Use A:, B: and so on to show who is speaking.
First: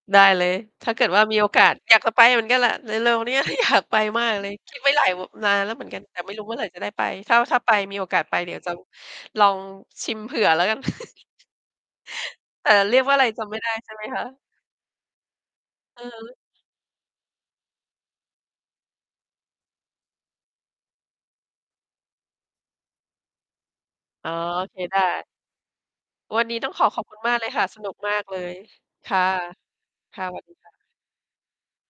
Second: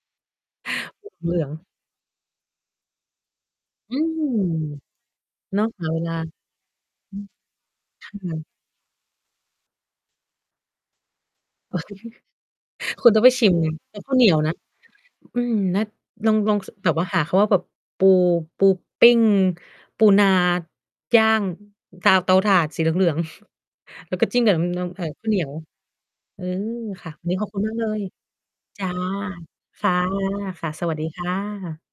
A: ได้เลย ถ้าเกิดว่า
B: เห
A: ม
B: ล
A: ี
B: ื
A: โอ
B: อง
A: กาส อยากจะไปเหมือนกันแหละ เร็ว ๆ เนี้ย ก็อยาก
B: อื
A: ไป
B: ม
A: มากเลย คิดไว้หลาย ว นา
B: เน
A: น
B: าะ
A: แล้วเห
B: ห
A: มื
B: า
A: อนก
B: เ
A: ั
B: ว
A: น
B: ลา
A: แต่ไม่รู้เมื่อไหร่จะได้ไป? ถ้า ๆ ไป มีโอ
B: อื
A: กา
B: ม
A: ส
B: ค
A: ไ
B: ่
A: ป
B: ะ
A: เดี๋ยว จะ ลองชิมเผื่อแล้วกัน แต่เรีย
B: ค
A: ก
B: ุ
A: ว
B: ณ
A: ่า
B: ต
A: อ
B: ้
A: ะ
B: อง
A: ไร
B: ไป
A: จ
B: ชิ
A: ำ
B: ม
A: ไม่
B: ไ
A: ไ
B: ง
A: ด้ใช่
B: กั
A: ไ
B: บ
A: หม
B: ข้าว
A: ค
B: เหนี
A: ะ?
B: ยวนะ อืม นัด
A: เ
B: ล
A: ออ
B: อง ลอง ส แบบว่าหาคำว่าแบบ ปู ปูปิ้ง ปูนา ย่าง ตา เตาถ่านสีเหลือง ๆ แล้วก็
A: อ๋อ
B: จิ้มกับ น
A: โอเค
B: นม
A: ได
B: เอ๊ย ข
A: ้
B: ้าวเหนียว เ
A: ว
B: อ
A: ั
B: อ
A: นนี้ต้องขอ ขอบ
B: ค่ะ
A: คุณ
B: วัน
A: ม
B: น
A: า
B: ี้
A: กเ
B: ข
A: ล
B: อบ
A: ย
B: คุ
A: ค
B: ณ
A: ่ะ
B: มาก
A: ส
B: เล
A: นุก
B: ย
A: มากเลย
B: จ้ะ
A: ค่ะ
B: ค่ะ
A: ค่ะ สวัสดี
B: ค
A: ค
B: ่
A: ่
B: ะ
A: ะ
B: สวัสดีค่ะ